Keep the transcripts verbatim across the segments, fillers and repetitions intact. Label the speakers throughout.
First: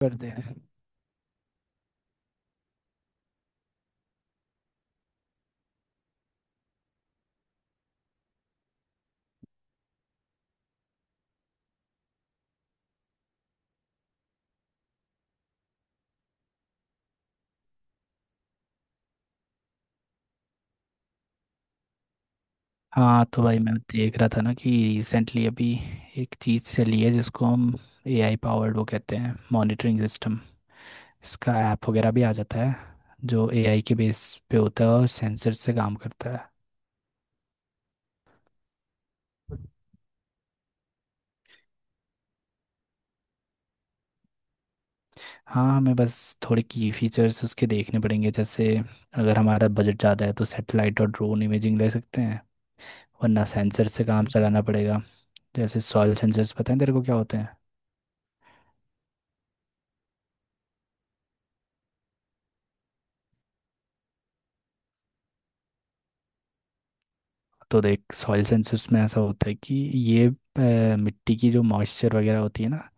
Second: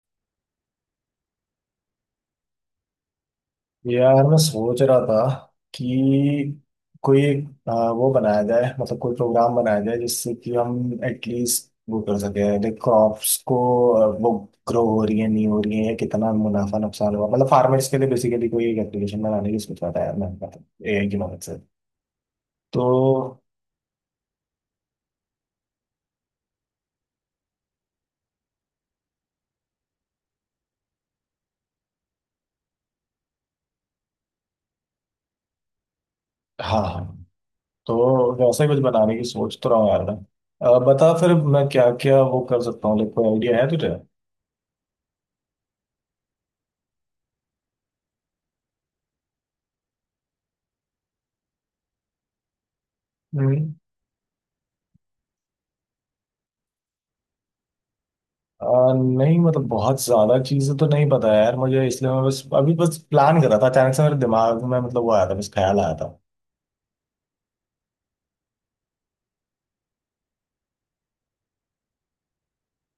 Speaker 1: करते हैं।
Speaker 2: यार मैं सोच रहा था कि कोई एक, आ, वो बनाया जाए मतलब कोई प्रोग्राम बनाया जाए जिससे कि हम एटलीस्ट वो कर सके लाइक क्रॉप्स को आ, वो ग्रो हो रही है नहीं हो रही है या कितना मुनाफा नुकसान हुआ मतलब फार्मर्स के लिए बेसिकली कोई एक एप्लीकेशन बनाने की सोच रहा था यार मैं मतलब एआई की मदद से।
Speaker 1: हाँ
Speaker 2: तो
Speaker 1: तो भाई मैं देख रहा था ना कि रिसेंटली अभी एक चीज़ चली है जिसको हम एआई पावर्ड वो कहते हैं, मॉनिटरिंग सिस्टम। इसका ऐप वगैरह भी आ जाता है जो एआई के बेस पे होता है और सेंसर से काम करता है।
Speaker 2: हाँ हाँ, तो वैसा ही कुछ बनाने की सोच तो रहा हूँ यार मैं। आ, बता फिर मैं क्या क्या वो कर सकता हूँ, लाइक कोई आइडिया है तुझे।
Speaker 1: हाँ हमें बस थोड़े की फीचर्स उसके देखने पड़ेंगे, जैसे अगर हमारा बजट ज़्यादा है तो सैटेलाइट और ड्रोन इमेजिंग ले सकते हैं, वरना
Speaker 2: हम्म।
Speaker 1: सेंसर से काम चलाना पड़ेगा। जैसे सॉइल सेंसर्स, पता है तेरे को क्या होते हैं?
Speaker 2: आ, नहीं मतलब बहुत ज्यादा चीजें तो नहीं पता यार मुझे, इसलिए मैं बस अभी बस प्लान कर रहा था। अचानक से मेरे दिमाग में मतलब वो आया था, बस ख्याल आया था।
Speaker 1: तो देख, सॉइल सेंसस में ऐसा होता है कि ये अ, मिट्टी की जो मॉइस्चर वगैरह होती है ना,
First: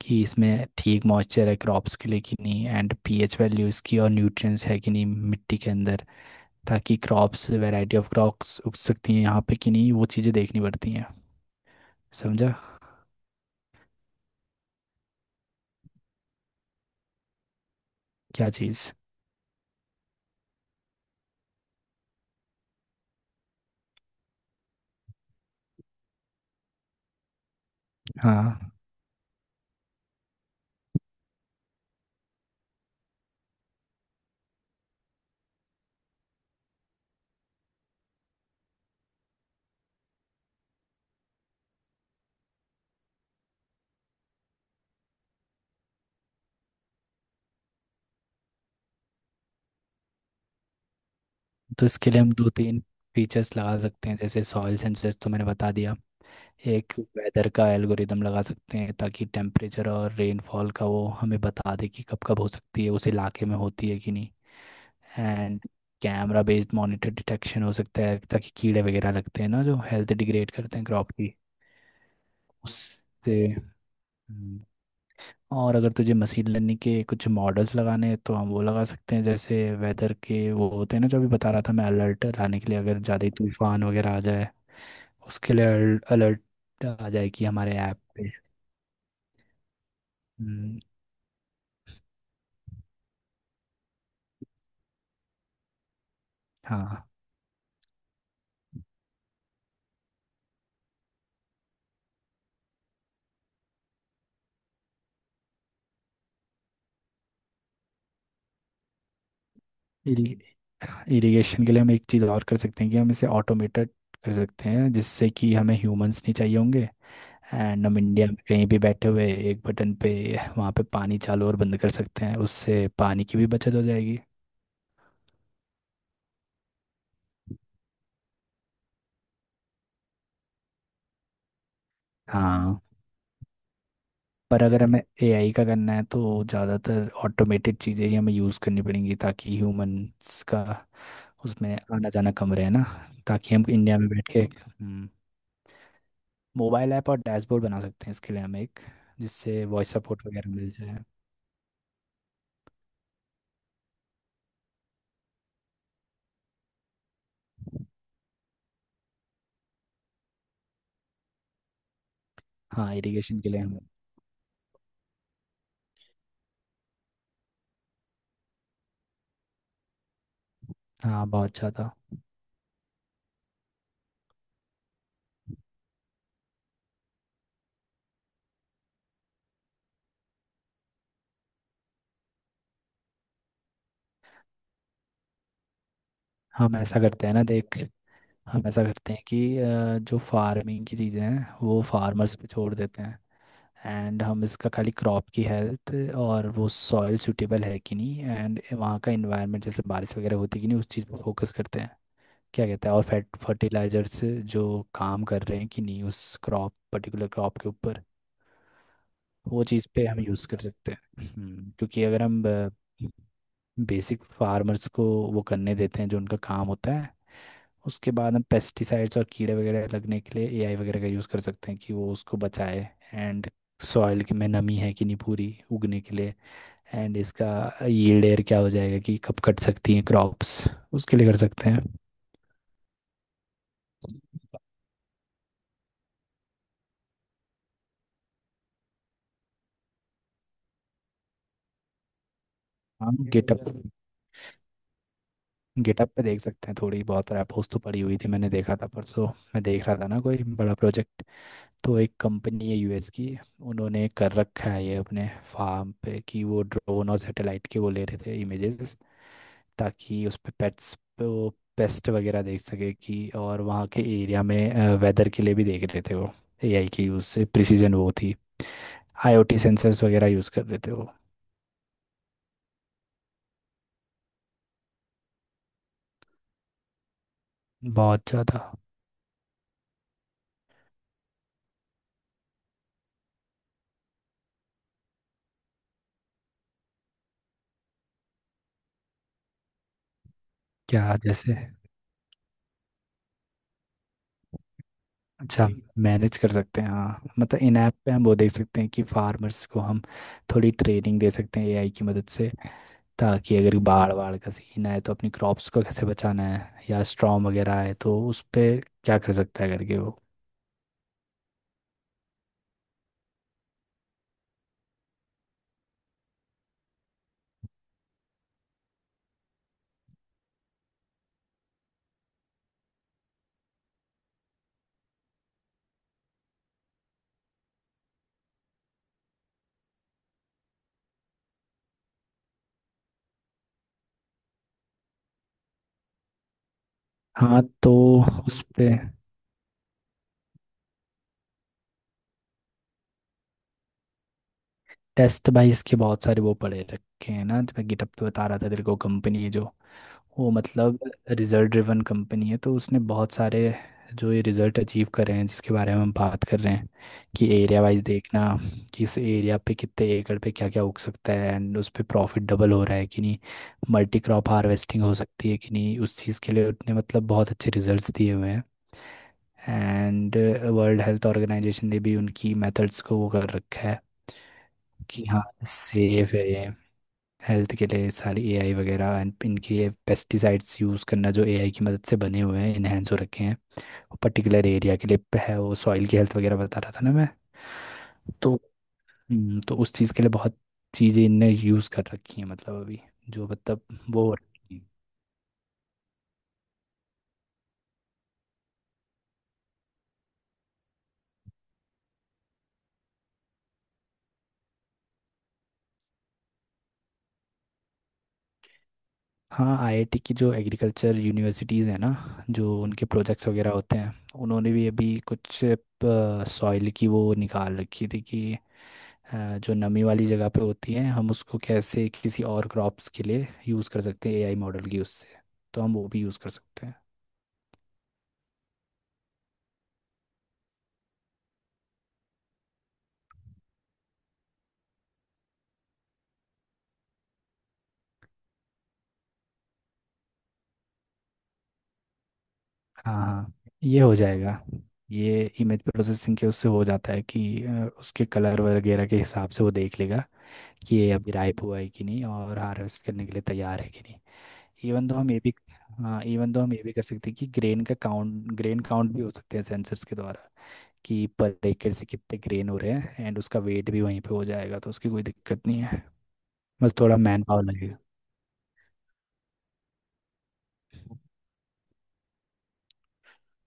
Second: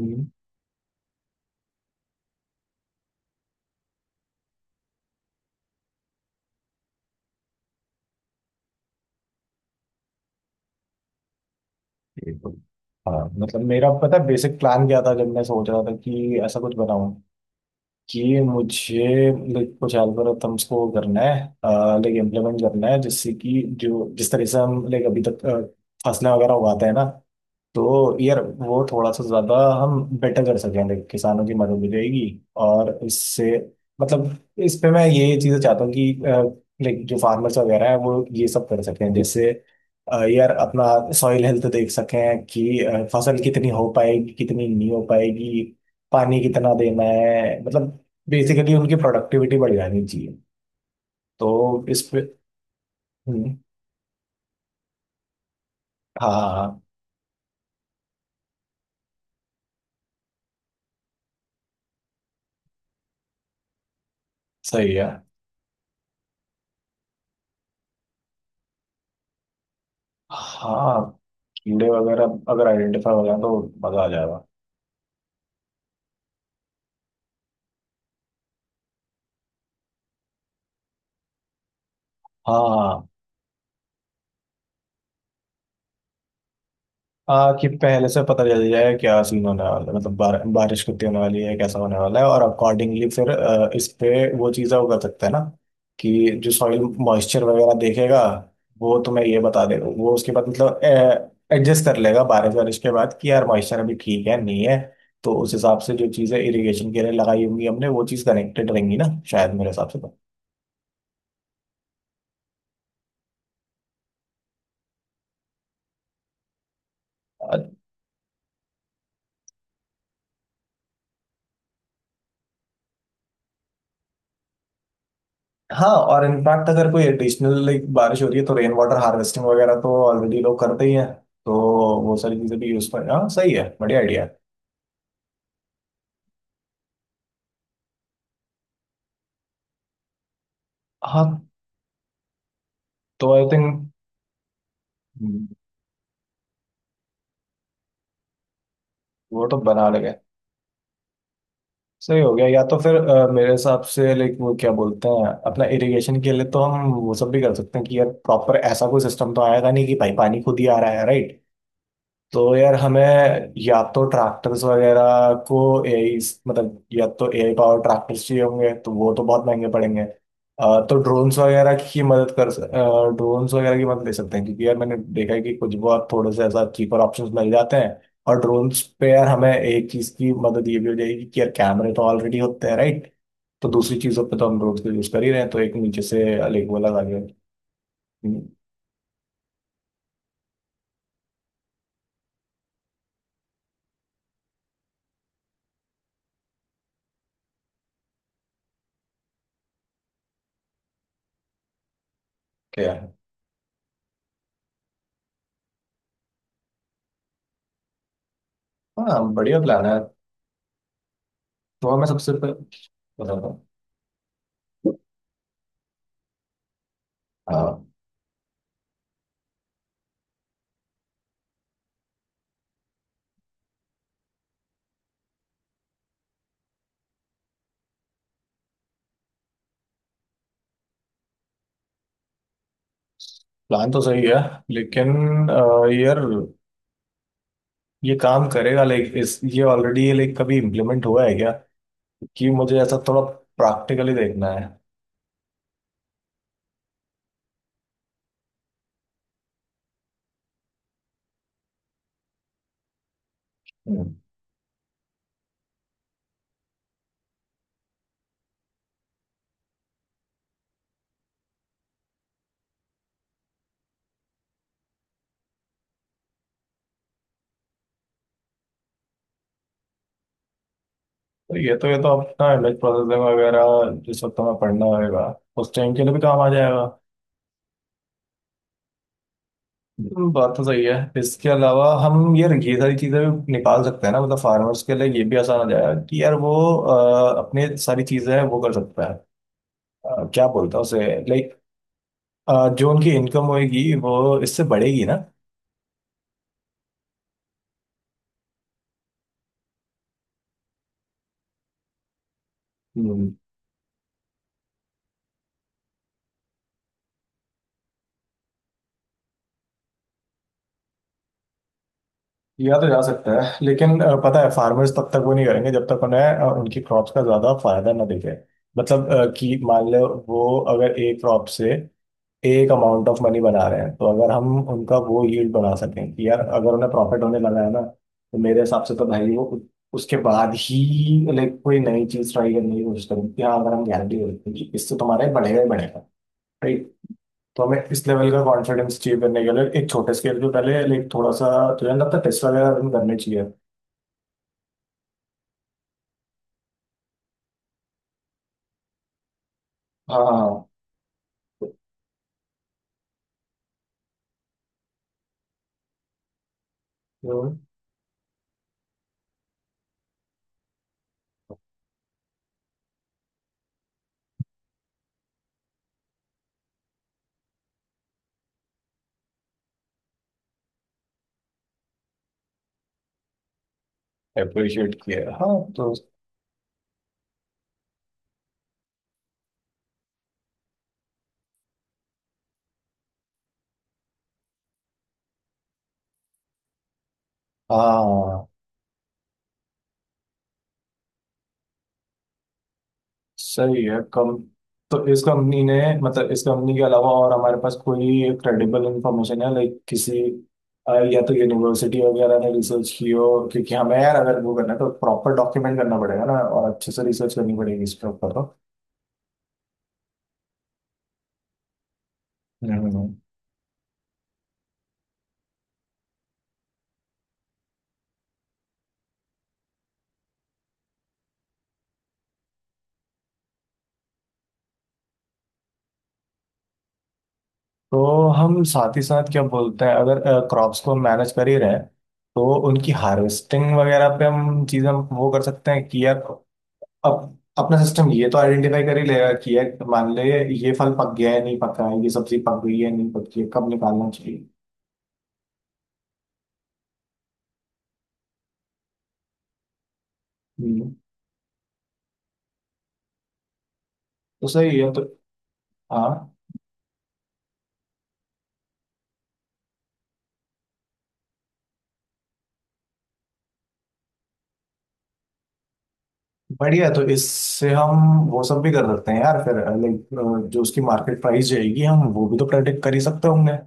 Speaker 1: कि इसमें ठीक मॉइस्चर है क्रॉप्स के लिए कि नहीं, एंड पीएच वैल्यू इसकी और न्यूट्रिएंट्स है कि नहीं मिट्टी के अंदर। ताकि क्रॉप्स वैरायटी ऑफ क्रॉप्स उग सकती हैं यहाँ पे कि नहीं, वो चीज़ें देखनी पड़ती हैं।
Speaker 2: ये तो
Speaker 1: समझा?
Speaker 2: हाँ, मतलब मेरा पता है बेसिक प्लान क्या था जब मैं सोच रहा था कि ऐसा कुछ बनाऊं, कि
Speaker 1: क्या चीज़?
Speaker 2: मुझे like, कुछ एल्गोरिथम्स को करना है लाइक इम्प्लीमेंट करना है, जिससे कि जो जिस तरह से हम लाइक अभी तक अ, फसलें वगैरह उगाते हैं ना, तो यार
Speaker 1: हाँ
Speaker 2: वो थोड़ा सा ज्यादा हम बेटर कर सकें। देख, किसानों की मदद मिलेगी और इससे मतलब इस पे मैं ये चीजें चाहता हूँ कि लाइक जो फार्मर्स वगैरह है वो ये सब कर सकें। जैसे अ, यार अपना सॉइल हेल्थ देख सकें कि अ, फसल कितनी हो पाएगी कितनी नहीं हो पाएगी, पानी कितना देना है मतलब बेसिकली उनकी प्रोडक्टिविटी बढ़ जानी चाहिए। तो
Speaker 1: तो
Speaker 2: इस
Speaker 1: इसके
Speaker 2: पे
Speaker 1: लिए हम दो तीन फीचर्स
Speaker 2: हम्म,
Speaker 1: लगा सकते हैं। जैसे सॉइल सेंसस तो मैंने बता दिया।
Speaker 2: हाँ हाँ, हाँ,
Speaker 1: एक वेदर का एल्गोरिदम लगा सकते हैं ताकि टेम्परेचर और रेनफॉल का वो हमें बता दे कि कब कब हो सकती है, उस इलाके में होती है कि नहीं।
Speaker 2: सही है।
Speaker 1: And camera based monitor detection हो सकता है ताकि कीड़े वगैरह लगते हैं ना जो हेल्थ डिग्रेड करते हैं
Speaker 2: हाँ,
Speaker 1: क्रॉप की,
Speaker 2: कीड़े वगैरह अगर आइडेंटिफाई हो जाए
Speaker 1: उससे।
Speaker 2: तो मजा आ जाएगा।
Speaker 1: हम्म। और अगर तुझे मशीन लर्निंग के कुछ मॉडल्स लगाने हैं तो हम वो लगा सकते हैं, जैसे वेदर के वो होते हैं ना जो अभी बता रहा था मैं, अलर्ट
Speaker 2: हाँ
Speaker 1: लाने के लिए अगर
Speaker 2: हाँ,
Speaker 1: ज़्यादा ही तूफान वगैरह आ जाए उसके लिए अलर्ट आ जाए कि
Speaker 2: आ, कि
Speaker 1: हमारे ऐप
Speaker 2: पहले से
Speaker 1: पे।
Speaker 2: पता चल जाए क्या सीन होने वाला है, मतलब बार,
Speaker 1: हम्म।
Speaker 2: बारिश कितनी होने वाली है, कैसा होने वाला है, और अकॉर्डिंगली फिर अ, इस पे वो चीज़ें वो कर सकते हैं ना, कि जो सॉइल
Speaker 1: हाँ
Speaker 2: मॉइस्चर वगैरह देखेगा वो तुम्हें ये बता देगा। वो उसके बाद मतलब एडजस्ट कर लेगा बारिश वारिश के बाद कि यार मॉइस्चर अभी ठीक है नहीं है। तो उस हिसाब से जो चीज़ें इरिगेशन के लिए लगाई होंगी हमने, वो चीज़ कनेक्टेड रहेंगी ना, शायद मेरे हिसाब से।
Speaker 1: इरिगेशन के लिए हम एक चीज़ और कर सकते हैं कि हम इसे ऑटोमेटेड कर सकते हैं जिससे कि हमें ह्यूमंस नहीं चाहिए होंगे।
Speaker 2: तो
Speaker 1: एंड हम इंडिया में कहीं भी बैठे हुए एक बटन पे वहाँ पे पानी चालू और बंद कर सकते हैं, उससे पानी की भी बचत हो जाएगी।
Speaker 2: हाँ, और इनफैक्ट अगर कोई एडिशनल लाइक बारिश हो रही है तो रेन वाटर हार्वेस्टिंग वगैरह तो ऑलरेडी लोग करते ही हैं। तो वो सारी चीजें भी
Speaker 1: हाँ
Speaker 2: यूज पर, हाँ सही है, बढ़िया आइडिया है।
Speaker 1: पर अगर हमें एआई का करना है तो ज़्यादातर ऑटोमेटेड चीज़ें ही हमें यूज़ करनी पड़ेंगी ताकि ह्यूमंस का
Speaker 2: हाँ
Speaker 1: उसमें आना जाना कम रहे ना।
Speaker 2: तो आई
Speaker 1: ताकि
Speaker 2: थिंक
Speaker 1: हम इंडिया में बैठ के हम्म, मोबाइल ऐप और डैशबोर्ड बना सकते हैं, इसके लिए हम एक
Speaker 2: वो तो
Speaker 1: जिससे
Speaker 2: बना
Speaker 1: वॉइस
Speaker 2: लगे
Speaker 1: सपोर्ट वगैरह मिल जाए।
Speaker 2: सही हो गया, या तो फिर अ, मेरे हिसाब से लाइक वो क्या बोलते हैं अपना इरिगेशन के लिए, तो हम वो सब भी कर सकते हैं कि यार प्रॉपर ऐसा कोई सिस्टम तो आएगा नहीं कि भाई पानी खुद ही आ रहा है, राइट। तो यार
Speaker 1: हाँ
Speaker 2: हमें
Speaker 1: इरिगेशन के लिए हम।
Speaker 2: या तो ट्रैक्टर्स वगैरह को एआई, मतलब या तो एआई पावर ट्रैक्टर्स चाहिए होंगे तो वो तो बहुत महंगे पड़ेंगे। अ, तो
Speaker 1: हाँ
Speaker 2: ड्रोन्स
Speaker 1: बहुत
Speaker 2: वगैरह
Speaker 1: ज़्यादा।
Speaker 2: की मदद कर ड्रोन्स वगैरह की मदद ले सकते हैं, क्योंकि यार मैंने देखा है कि कुछ बहुत थोड़े से ऐसा चीपर ऑप्शंस मिल जाते हैं। और ड्रोन्स पे यार हमें एक चीज़ की मदद ये भी हो जाएगी कि यार कैमरे तो ऑलरेडी होते हैं, राइट। तो दूसरी चीज़ों पे तो हम ड्रोन्स का यूज़ कर ही रहे हैं, तो एक नीचे से अलग
Speaker 1: हम
Speaker 2: वो
Speaker 1: ऐसा
Speaker 2: लगा लिया।
Speaker 1: करते हैं ना देख,
Speaker 2: हम्म,
Speaker 1: हम ऐसा करते हैं कि अ, जो फार्मिंग की चीज़ें हैं वो फार्मर्स पे छोड़ देते हैं। एंड हम इसका खाली क्रॉप की हेल्थ और वो सॉइल सूटेबल है कि नहीं एंड वहाँ का इन्वायरमेंट जैसे बारिश वगैरह होती है कि नहीं, उस चीज़ पर फोकस करते हैं। क्या कहते
Speaker 2: क्या
Speaker 1: हैं, और
Speaker 2: है,
Speaker 1: फैट फर्टिलाइजर्स जो काम कर रहे हैं कि नहीं उस क्रॉप पर्टिकुलर क्रॉप के ऊपर।
Speaker 2: हाँ बढ़िया
Speaker 1: वो
Speaker 2: प्लान
Speaker 1: चीज़
Speaker 2: है।
Speaker 1: पे हम यूज़ कर सकते हैं। हम्म,
Speaker 2: तो
Speaker 1: क्योंकि
Speaker 2: हमें
Speaker 1: अगर
Speaker 2: सबसे
Speaker 1: हम
Speaker 2: पहले बताता
Speaker 1: बेसिक फार्मर्स को वो करने देते हैं जो उनका काम होता है,
Speaker 2: हूँ।
Speaker 1: उसके बाद हम पेस्टिसाइड्स और कीड़े वगैरह लगने के लिए एआई वगैरह का यूज़ कर सकते हैं कि वो उसको बचाए। एंड सॉइल में नमी है कि नहीं पूरी उगने के लिए, एंड इसका यील्ड एयर क्या हो जाएगा कि कब कट सकती हैं क्रॉप्स, उसके लिए कर सकते हैं।
Speaker 2: प्लान तो सही है, लेकिन अ, यार ये काम करेगा लाइक इस ये ऑलरेडी ये लाइक कभी इम्प्लीमेंट हुआ है क्या, कि मुझे ऐसा
Speaker 1: हम
Speaker 2: थोड़ा
Speaker 1: गिटअप
Speaker 2: प्रैक्टिकली देखना है।
Speaker 1: गिटअप पे देख सकते हैं, थोड़ी बहुत रैपोस तो पड़ी हुई थी, मैंने देखा था परसों। मैं देख रहा था ना कोई बड़ा प्रोजेक्ट, तो एक कंपनी है यूएस की, उन्होंने
Speaker 2: हम्म।
Speaker 1: कर रखा है ये अपने फार्म पे कि वो ड्रोन और सैटेलाइट के वो ले रहे थे इमेजेस, ताकि उस पे पेट्स पे वो पेस्ट वगैरह देख सके, कि और वहाँ के एरिया में वेदर के लिए भी देख रहे थे वो। एआई के यूज़ से प्रिसीजन वो थी, आईओटी सेंसर्स वगैरह यूज़ कर रहे थे वो।
Speaker 2: तो ये तो ये तो अपना इमेज प्रोसेसिंग वगैरह जिस वक्त हमें पढ़ना होगा उस टाइम के लिए भी काम आ जाएगा।
Speaker 1: बहुत ज़्यादा।
Speaker 2: हम्म, बात तो सही है। इसके अलावा हम यार ये सारी चीज़ें भी निकाल सकते हैं ना, मतलब फार्मर्स के लिए ये भी आसान हो जाएगा कि यार वो अ, अपने सारी चीज़ें वो कर सकता है। अ, क्या बोलता है उसे,
Speaker 1: क्या जैसे?
Speaker 2: लाइक जो उनकी इनकम होगी वो इससे बढ़ेगी ना।
Speaker 1: अच्छा ठीक, मैनेज कर सकते हैं। हाँ मतलब इन ऐप पे हम वो देख सकते हैं कि फार्मर्स को हम थोड़ी ट्रेनिंग दे सकते हैं एआई की मदद से,
Speaker 2: हम्म,
Speaker 1: ताकि अगर बाढ़ वाड़ का सीन आए तो अपनी क्रॉप्स को कैसे बचाना है, या स्टॉर्म वगैरह आए तो उस पे क्या कर सकता है करके वो।
Speaker 2: किया तो जा सकता है लेकिन अ, पता है फार्मर्स तब तक वो नहीं करेंगे जब तक उन्हें अ, उनकी क्रॉप्स का ज्यादा फायदा ना दिखे। मतलब अ, कि मान लो वो अगर एक क्रॉप से एक अमाउंट ऑफ मनी बना रहे हैं, तो अगर हम उनका वो यील्ड बना सकें कि यार अगर उन्हें प्रॉफिट होने लगा है ना, तो मेरे हिसाब से तो भाई वो उ- उसके बाद ही लाइक कोई नई चीज ट्राई करने की कोशिश करें। कि हाँ, अगर हम गारंटी दे सकते हैं कि इससे तुम्हारे बढ़ेगा ही बढ़ेगा, right?
Speaker 1: हाँ
Speaker 2: तो हमें
Speaker 1: तो
Speaker 2: इस लेवल का
Speaker 1: उस पे।
Speaker 2: कॉन्फिडेंस चाहिए, करने के लिए एक छोटे स्केल पे पहले लाइक थोड़ा सा, तुझे नहीं लगता टेस्ट वगैरह रन करने चाहिए।
Speaker 1: टेस्ट भाई इसके बहुत सारे वो पड़े रखे हैं ना, जो मैं गिटहब पे बता रहा था तेरे को, कंपनी है जो, वो
Speaker 2: हाँ
Speaker 1: मतलब रिजल्ट ड्रिवन कंपनी है, तो उसने बहुत सारे जो ये रिजल्ट अचीव कर रहे हैं जिसके बारे में हम बात कर रहे हैं, कि
Speaker 2: हाँ,
Speaker 1: एरिया वाइज देखना, कि इस एरिया पे कितने एकड़ पे क्या क्या उग सकता है एंड उस पे प्रॉफिट डबल हो रहा है कि नहीं, मल्टी क्रॉप हार्वेस्टिंग हो सकती है कि नहीं, उस चीज़ के लिए उसने मतलब बहुत अच्छे रिजल्ट्स दिए हुए हैं। एंड वर्ल्ड हेल्थ ऑर्गेनाइजेशन ने भी उनकी मेथड्स को वो कर रखा है
Speaker 2: अप्रिशिएट
Speaker 1: कि
Speaker 2: किया,
Speaker 1: हाँ
Speaker 2: हाँ तो
Speaker 1: सेफ है ये। हेल्थ के लिए सारी एआई वगैरह, एंड इनके ये पेस्टिसाइड्स यूज़ करना जो एआई की मदद से बने हुए हैं, इनहेंस हो रखे हैं पर्टिकुलर एरिया के लिए। प- है वो सॉइल की हेल्थ वगैरह बता रहा था ना मैं।
Speaker 2: हाँ
Speaker 1: तो हम्म, तो उस चीज़ के लिए बहुत चीज़ें इनने यूज़ कर रखी हैं, मतलब अभी, जो मतलब
Speaker 2: सही है
Speaker 1: वो हो
Speaker 2: कम।
Speaker 1: रखी हैं।
Speaker 2: तो इस कंपनी ने, मतलब इस कंपनी के अलावा और हमारे पास कोई क्रेडिबल इंफॉर्मेशन है लाइक किसी अ, या तो यूनिवर्सिटी वगैरह ने रिसर्च की हो, क्योंकि हमें यार अगर वो करना है तो प्रॉपर डॉक्यूमेंट करना पड़ेगा ना, और अच्छे से रिसर्च करनी पड़ेगी इस पर।
Speaker 1: हाँ आईआईटी की जो एग्रीकल्चर यूनिवर्सिटीज़ हैं ना, जो उनके
Speaker 2: तो
Speaker 1: प्रोजेक्ट्स वगैरह होते हैं, उन्होंने भी अभी कुछ सॉइल की वो निकाल रखी थी कि अ, जो नमी वाली जगह पे होती है हम उसको कैसे किसी और क्रॉप्स के लिए यूज़ कर सकते हैं एआई मॉडल की उससे, तो हम वो भी यूज़ कर सकते हैं।
Speaker 2: तो हम साथ ही साथ क्या बोलते हैं, अगर क्रॉप्स को मैनेज कर ही रहे हैं, तो उनकी हार्वेस्टिंग वगैरह पे हम चीज़ें वो कर सकते हैं कि यार अब अपना सिस्टम ये तो आइडेंटिफाई कर ही लेगा कि यार मान ले ये फल पक गया है नहीं पका है, ये सब्जी पक गई है नहीं
Speaker 1: हाँ
Speaker 2: पकी है,
Speaker 1: हाँ,
Speaker 2: कब
Speaker 1: ये
Speaker 2: निकालना
Speaker 1: हो
Speaker 2: चाहिए।
Speaker 1: जाएगा। ये इमेज प्रोसेसिंग के उससे हो जाता है कि अ, उसके कलर वगैरह के हिसाब से वो देख लेगा
Speaker 2: हम्म,
Speaker 1: कि ये अभी राइप हुआ है कि नहीं और हार्वेस्ट करने के लिए तैयार है कि नहीं।
Speaker 2: तो सही है। तो
Speaker 1: इवन तो हम ये भी
Speaker 2: हाँ,
Speaker 1: हाँ इवन तो हम ये भी कर सकते हैं कि ग्रेन का काउंट ग्रेन काउंट भी हो सकते हैं सेंसर्स के द्वारा, कि पर एकड़ से कितने ग्रेन हो रहे हैं, एंड उसका वेट भी वहीं पे हो जाएगा तो उसकी कोई दिक्कत नहीं है।
Speaker 2: बढ़िया है,
Speaker 1: बस
Speaker 2: तो
Speaker 1: थोड़ा मैन पावर
Speaker 2: इससे
Speaker 1: लगेगा।
Speaker 2: हम वो सब भी कर सकते हैं यार फिर, लाइक जो उसकी मार्केट प्राइस जाएगी हम वो भी तो प्रेडिक्ट कर ही सकते होंगे।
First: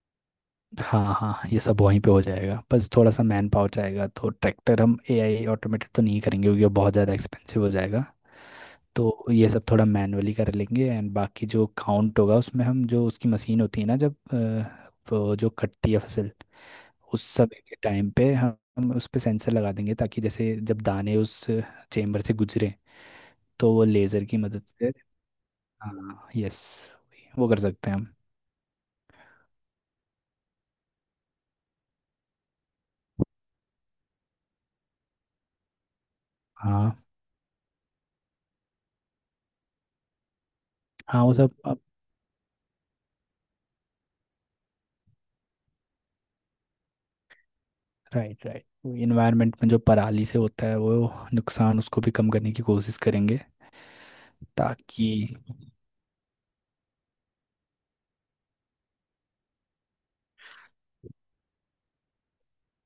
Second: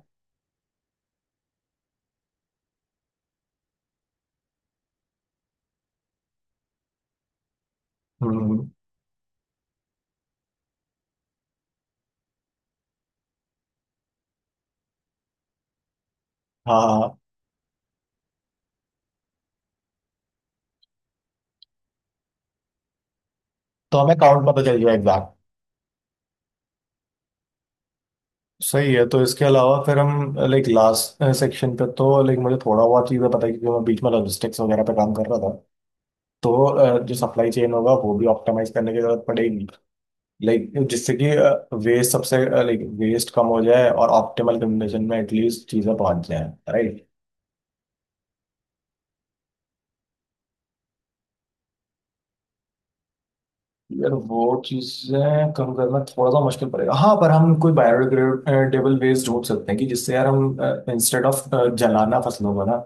Speaker 1: हाँ हाँ हाँ, ये सब वहीं पे हो जाएगा, बस थोड़ा सा मैन पावर जाएगा, तो ट्रैक्टर हम एआई ऑटोमेटेड तो नहीं करेंगे क्योंकि वो बहुत ज़्यादा एक्सपेंसिव हो जाएगा।
Speaker 2: हम्म,
Speaker 1: तो ये सब थोड़ा मैनुअली कर लेंगे, एंड बाकी जो काउंट होगा उसमें हम जो उसकी मशीन होती है ना जब अ, वो जो कटती है फसल,
Speaker 2: हाँ हाँ,
Speaker 1: उस समय के टाइम पे हम हम उस पे सेंसर लगा देंगे ताकि जैसे जब दाने उस चेम्बर से गुजरे तो वो
Speaker 2: तो हमें
Speaker 1: लेज़र की
Speaker 2: काउंट पता
Speaker 1: मदद
Speaker 2: चल
Speaker 1: से।
Speaker 2: जाएगा।
Speaker 1: हाँ यस, वो कर सकते हैं हम।
Speaker 2: सही है। तो इसके अलावा फिर हम लाइक लास्ट सेक्शन पे तो लाइक मुझे थोड़ा बहुत चीज़ें पता है क्योंकि मैं बीच में लॉजिस्टिक्स वगैरह पे काम कर रहा था। तो
Speaker 1: हाँ
Speaker 2: अ, जो सप्लाई चेन होगा वो भी ऑप्टिमाइज करने की जरूरत पड़ेगी, लाइक जिससे
Speaker 1: हाँ,
Speaker 2: कि
Speaker 1: वो सब।
Speaker 2: वेस्ट सबसे लाइक वेस्ट कम हो जाए और ऑप्टिमल कंडीशन में एटलीस्ट चीज़ें पहुंच जाए।
Speaker 1: राइट राइट, वो इन्वायरमेंट में जो पराली से होता है वो नुकसान उसको भी कम करने की कोशिश करेंगे।
Speaker 2: यार वो
Speaker 1: ताकि
Speaker 2: चीजें कम करना थोड़ा सा मुश्किल पड़ेगा, हाँ पर हम कोई बायोडिग्रेडेबल वेस्ट ढूंढ सकते हैं कि जिससे यार हम इंस्टेड ऑफ जलाना फसलों को ना,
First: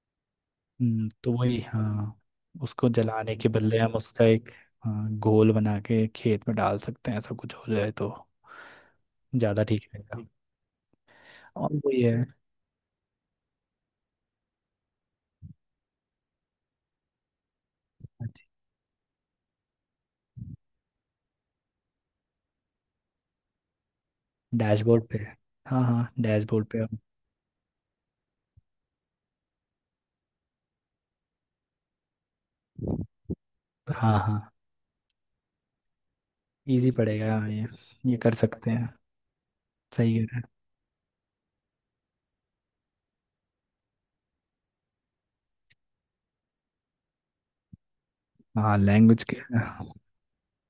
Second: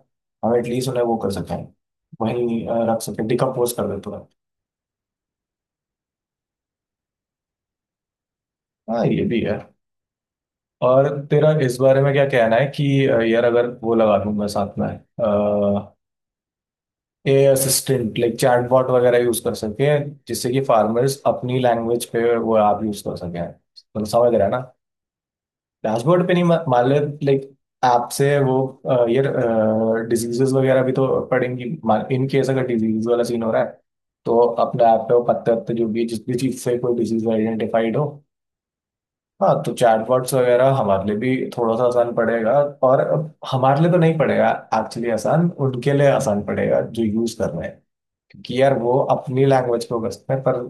Speaker 2: हम एटलीस्ट उन्हें
Speaker 1: हम्म,
Speaker 2: वो कर
Speaker 1: तो
Speaker 2: सकें,
Speaker 1: वही, हाँ
Speaker 2: वहीं अ,
Speaker 1: उसको
Speaker 2: रख सकें,
Speaker 1: जलाने के
Speaker 2: डिकम्पोज
Speaker 1: बदले
Speaker 2: कर
Speaker 1: हम
Speaker 2: देते
Speaker 1: उसका
Speaker 2: हैं।
Speaker 1: एक, हाँ, घोल बना के खेत में डाल सकते हैं, ऐसा कुछ हो जाए तो
Speaker 2: हाँ ये भी है।
Speaker 1: ज़्यादा ठीक रहेगा।
Speaker 2: और तेरा
Speaker 1: और
Speaker 2: इस बारे
Speaker 1: वही
Speaker 2: में क्या
Speaker 1: है।
Speaker 2: कहना है कि अ, यार अगर वो लगा दूंगा साथ में ए असिस्टेंट लाइक चैटबॉट वगैरह यूज कर सके, जिससे कि फार्मर्स अपनी लैंग्वेज पे वो ऐप यूज कर सकें, तुम समझ रहे हैं।
Speaker 1: डैशबोर्ड पे। हाँ हाँ
Speaker 2: डैशबोर्ड पे नहीं, मा-
Speaker 1: डैशबोर्ड पे
Speaker 2: मान ले
Speaker 1: हम।
Speaker 2: लाइक ऐप से वो अ, ये डिजीजेस वगैरह भी तो पड़ेंगी, इन केस अगर डिजीज वाला सीन हो रहा है,
Speaker 1: हाँ
Speaker 2: तो
Speaker 1: हाँ
Speaker 2: अपने ऐप पे वो पत्ते वत्ते जो भी जिस भी चीज से
Speaker 1: इजी
Speaker 2: कोई डिजीज
Speaker 1: पड़ेगा, हाँ, ये
Speaker 2: आइडेंटिफाइड हो।
Speaker 1: ये कर सकते हैं।
Speaker 2: हाँ तो
Speaker 1: सही
Speaker 2: चैटबॉट्स
Speaker 1: है।
Speaker 2: वगैरह हमारे लिए भी थोड़ा सा आसान पड़ेगा। और अब हमारे लिए तो नहीं पड़ेगा, एक्चुअली आसान उनके लिए आसान पड़ेगा जो यूज कर रहे हैं, क्योंकि
Speaker 1: हाँ
Speaker 2: यार वो
Speaker 1: लैंग्वेज के,
Speaker 2: अपनी लैंग्वेज पे बसते हैं। पर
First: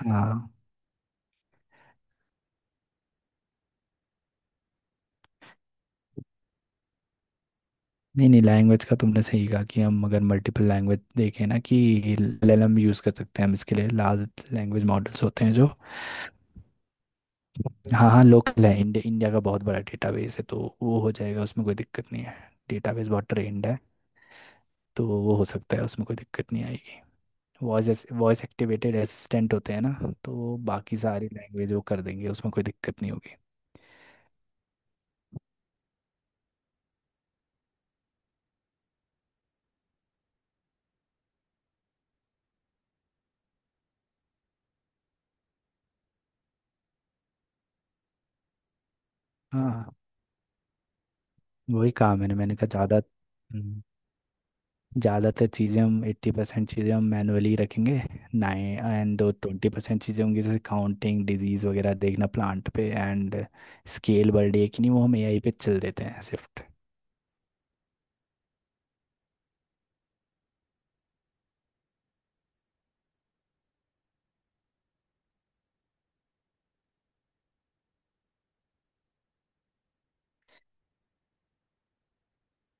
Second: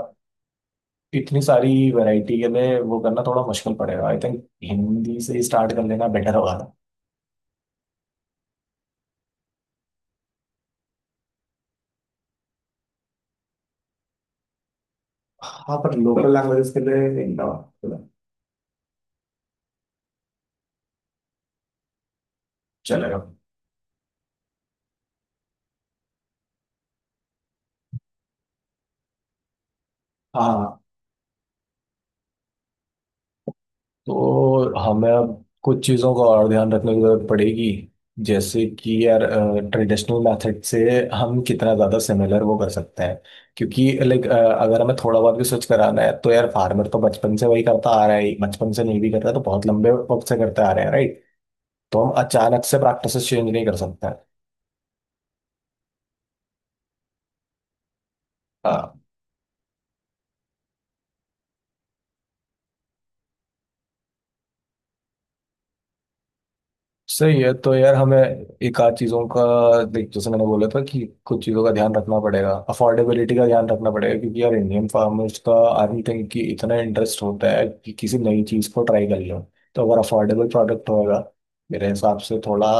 Speaker 1: हाँ
Speaker 2: इतनी सारी वैरायटी के लिए वो करना थोड़ा मुश्किल पड़ेगा, आई थिंक हिंदी से ही स्टार्ट कर लेना बेटर होगा।
Speaker 1: नहीं नहीं, लैंग्वेज का तुमने सही कहा कि हम अगर मल्टीपल लैंग्वेज देखें ना, कि एलएलएम यूज़ कर सकते हैं हम इसके लिए, लार्ज लैंग्वेज मॉडल्स होते हैं जो।
Speaker 2: हाँ, पर लोकल लैंग्वेजेस के लिए इनका
Speaker 1: हाँ हाँ लोकल है, इंडिया इंडिया का बहुत बड़ा डेटाबेस है, तो वो हो जाएगा, उसमें कोई दिक्कत नहीं है। डेटाबेस
Speaker 2: चलेगा।
Speaker 1: बहुत ट्रेंड है। तो वो हो सकता है, उसमें कोई दिक्कत नहीं आएगी। वॉइस वॉइस एक्टिवेटेड असिस्टेंट होते हैं ना, तो वो
Speaker 2: हाँ
Speaker 1: बाकी सारी लैंग्वेज वो कर देंगे, उसमें कोई दिक्कत नहीं होगी।
Speaker 2: तो हमें अब कुछ चीज़ों का और ध्यान रखने की जरूरत पड़ेगी, जैसे कि यार ट्रेडिशनल मेथड से हम कितना ज़्यादा सिमिलर वो कर सकते हैं, क्योंकि लाइक अगर हमें थोड़ा बहुत भी स्विच कराना है तो यार फार्मर तो बचपन से वही करता आ रहा है, बचपन से नहीं भी करता तो बहुत
Speaker 1: हाँ
Speaker 2: लंबे वक्त से करते आ रहे हैं, राइट।
Speaker 1: वही
Speaker 2: तो हम
Speaker 1: काम है ना, मैंने
Speaker 2: अचानक
Speaker 1: कहा
Speaker 2: से
Speaker 1: ज़्यादा।
Speaker 2: प्रैक्टिसेस चेंज नहीं कर
Speaker 1: हम्म,
Speaker 2: सकते।
Speaker 1: ज़्यादातर चीज़ें हम, एट्टी परसेंट चीज़ें हम मैनुअली रखेंगे। नाइन
Speaker 2: हाँ
Speaker 1: एंड दो ट्वेंटी परसेंट चीज़ें होंगी, जैसे काउंटिंग डिजीज़ वगैरह देखना प्लांट पे, एंड स्केल बर्डे की नहीं, वो हम एआई पे चल देते हैं शिफ्ट।
Speaker 2: सही है। तो यार हमें एक आध चीज़ों का, देख जैसे मैंने बोला था कि कुछ चीज़ों का ध्यान रखना पड़ेगा, अफोर्डेबिलिटी का ध्यान रखना पड़ेगा, क्योंकि यार इंडियन फार्मर्स का आई डोंट थिंक कि इतना इंटरेस्ट होता है कि किसी नई चीज़ को ट्राई कर लो। तो अगर अफोर्डेबल प्रोडक्ट होगा मेरे हिसाब से थोड़ा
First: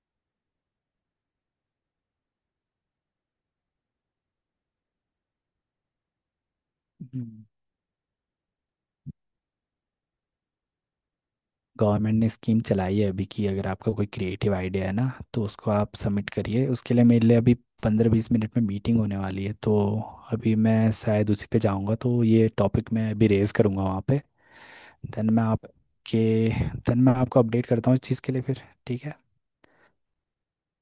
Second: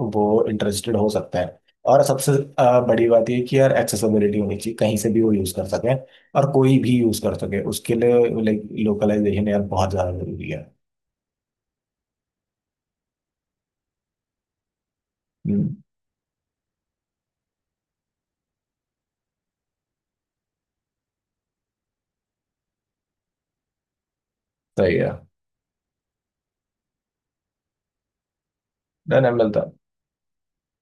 Speaker 2: वो इंटरेस्टेड हो सकता है। और सबसे अ, बड़ी बात ये कि यार एक्सेसिबिलिटी होनी चाहिए, कहीं से भी वो यूज़ कर सकें, और कोई भी यूज़ कर सके उसके लिए लाइक लोकलाइजेशन यार बहुत ज़्यादा जरूरी है।
Speaker 1: गवर्नमेंट ने स्कीम चलाई है अभी की अगर आपका कोई क्रिएटिव आइडिया है ना तो उसको
Speaker 2: हम्म,
Speaker 1: आप सबमिट करिए, उसके लिए मेरे लिए अभी पंद्रह बीस मिनट में मीटिंग होने वाली है, तो अभी मैं शायद उसी पे जाऊँगा, तो ये टॉपिक मैं अभी रेज करूँगा वहाँ पे।
Speaker 2: सही है।
Speaker 1: देन मैं आपके देन मैं आपको अपडेट करता हूँ इस चीज़ के लिए फिर। ठीक है।
Speaker 2: डन है, मिलता है।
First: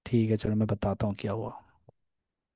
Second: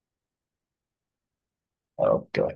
Speaker 1: ठीक है चलो, मैं बताता हूँ क्या हुआ।
Speaker 2: ओह जी।